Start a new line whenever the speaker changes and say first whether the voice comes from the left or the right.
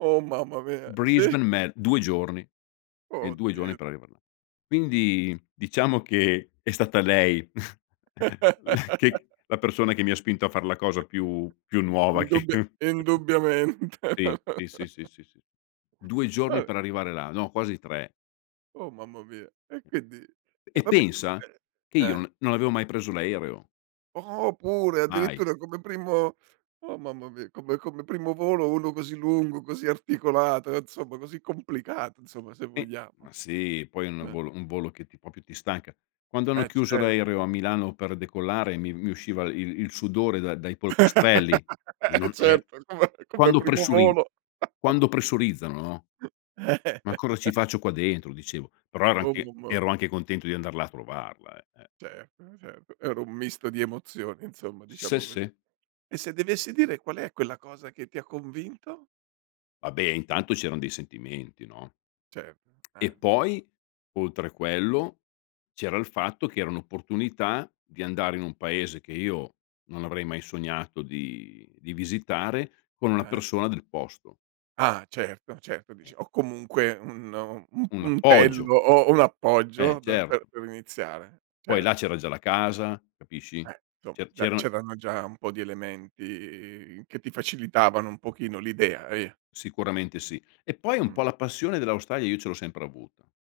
right: Oh mamma mia, sì.
left: Brisbane me 2 giorni. Eh,
right: Oh
left: 2 giorni
right: Dio,
left: per
right: di
left: arrivare là. Quindi, diciamo che è stata lei la che la persona che mi ha spinto a far la cosa più più nuova che
right: Indubbia indubbiamente.
left: sì, sì, sì, sì, sì. 2 giorni
right: Ah.
left: per arrivare là, no, quasi 3.
right: Oh mamma mia! E quindi e
left: E
right: vabbè, eh, ma
left: pensa
right: cioè
left: che io
right: eh.
left: non non avevo mai preso l'aereo.
right: Oh, pure
left: Mai.
right: addirittura come primo oh mamma mia! Come come primo volo uno così lungo, così articolato, insomma così complicato, insomma se
left: Sì.
right: vogliamo.
left: Ma sì, poi un
right: Eh.
left: volo un volo che ti proprio ti stanca. Quando hanno
right: Eh,
left: chiuso
right: certo.
left: l'aereo a Milano per decollare mi mi usciva il il sudore dai dai polpastrelli.
right: Eh
left: Non er
right: certo, come come
left: quando
right: primo
left: pressuri
right: volo.
left: quando pressurizzano no: "Ma cosa ci faccio qua dentro?" Dicevo. Però ero
right: Oh
left: anche
right: [unintelligible]
left: ero anche contento di andar là a trovarla, eh, eh.
right: Certo, certo, era un misto di emozioni insomma
left: Se,
right: diciamo così.
left: se.
right: E se dovessi dire: qual è quella cosa che ti ha convinto?
left: Vabbè, intanto c'eran dei sentimenti, no?
right: Certo,
left: E
right: eh.
left: poi oltre a quello c'era il fatto che era un'opportunità di andare in un paese che io non avrei mai sognato di di visitare con una
right: Eh.
left: persona del posto.
right: Ah certo, certo.
left: Eh.
right: Dici: "Ho comunque un u un
left: Un appoggio.
right: puntello, ho ho un
left: Eh,
right: appoggio da da
left: certo.
right: per iniziare."
left: Poi là
right: Certo.
left: c'era già la casa, capisci?
right: Eh, inso
left: Ce
right: c'è
left: c'erano
right: c'erano già un po' di elementi che ti facilitavano un pochino l'idea, via.
left: Sicuramente sì e poi un
right: Mh.
left: po' la passione dell'Australia io ce l'ho sempre avuta.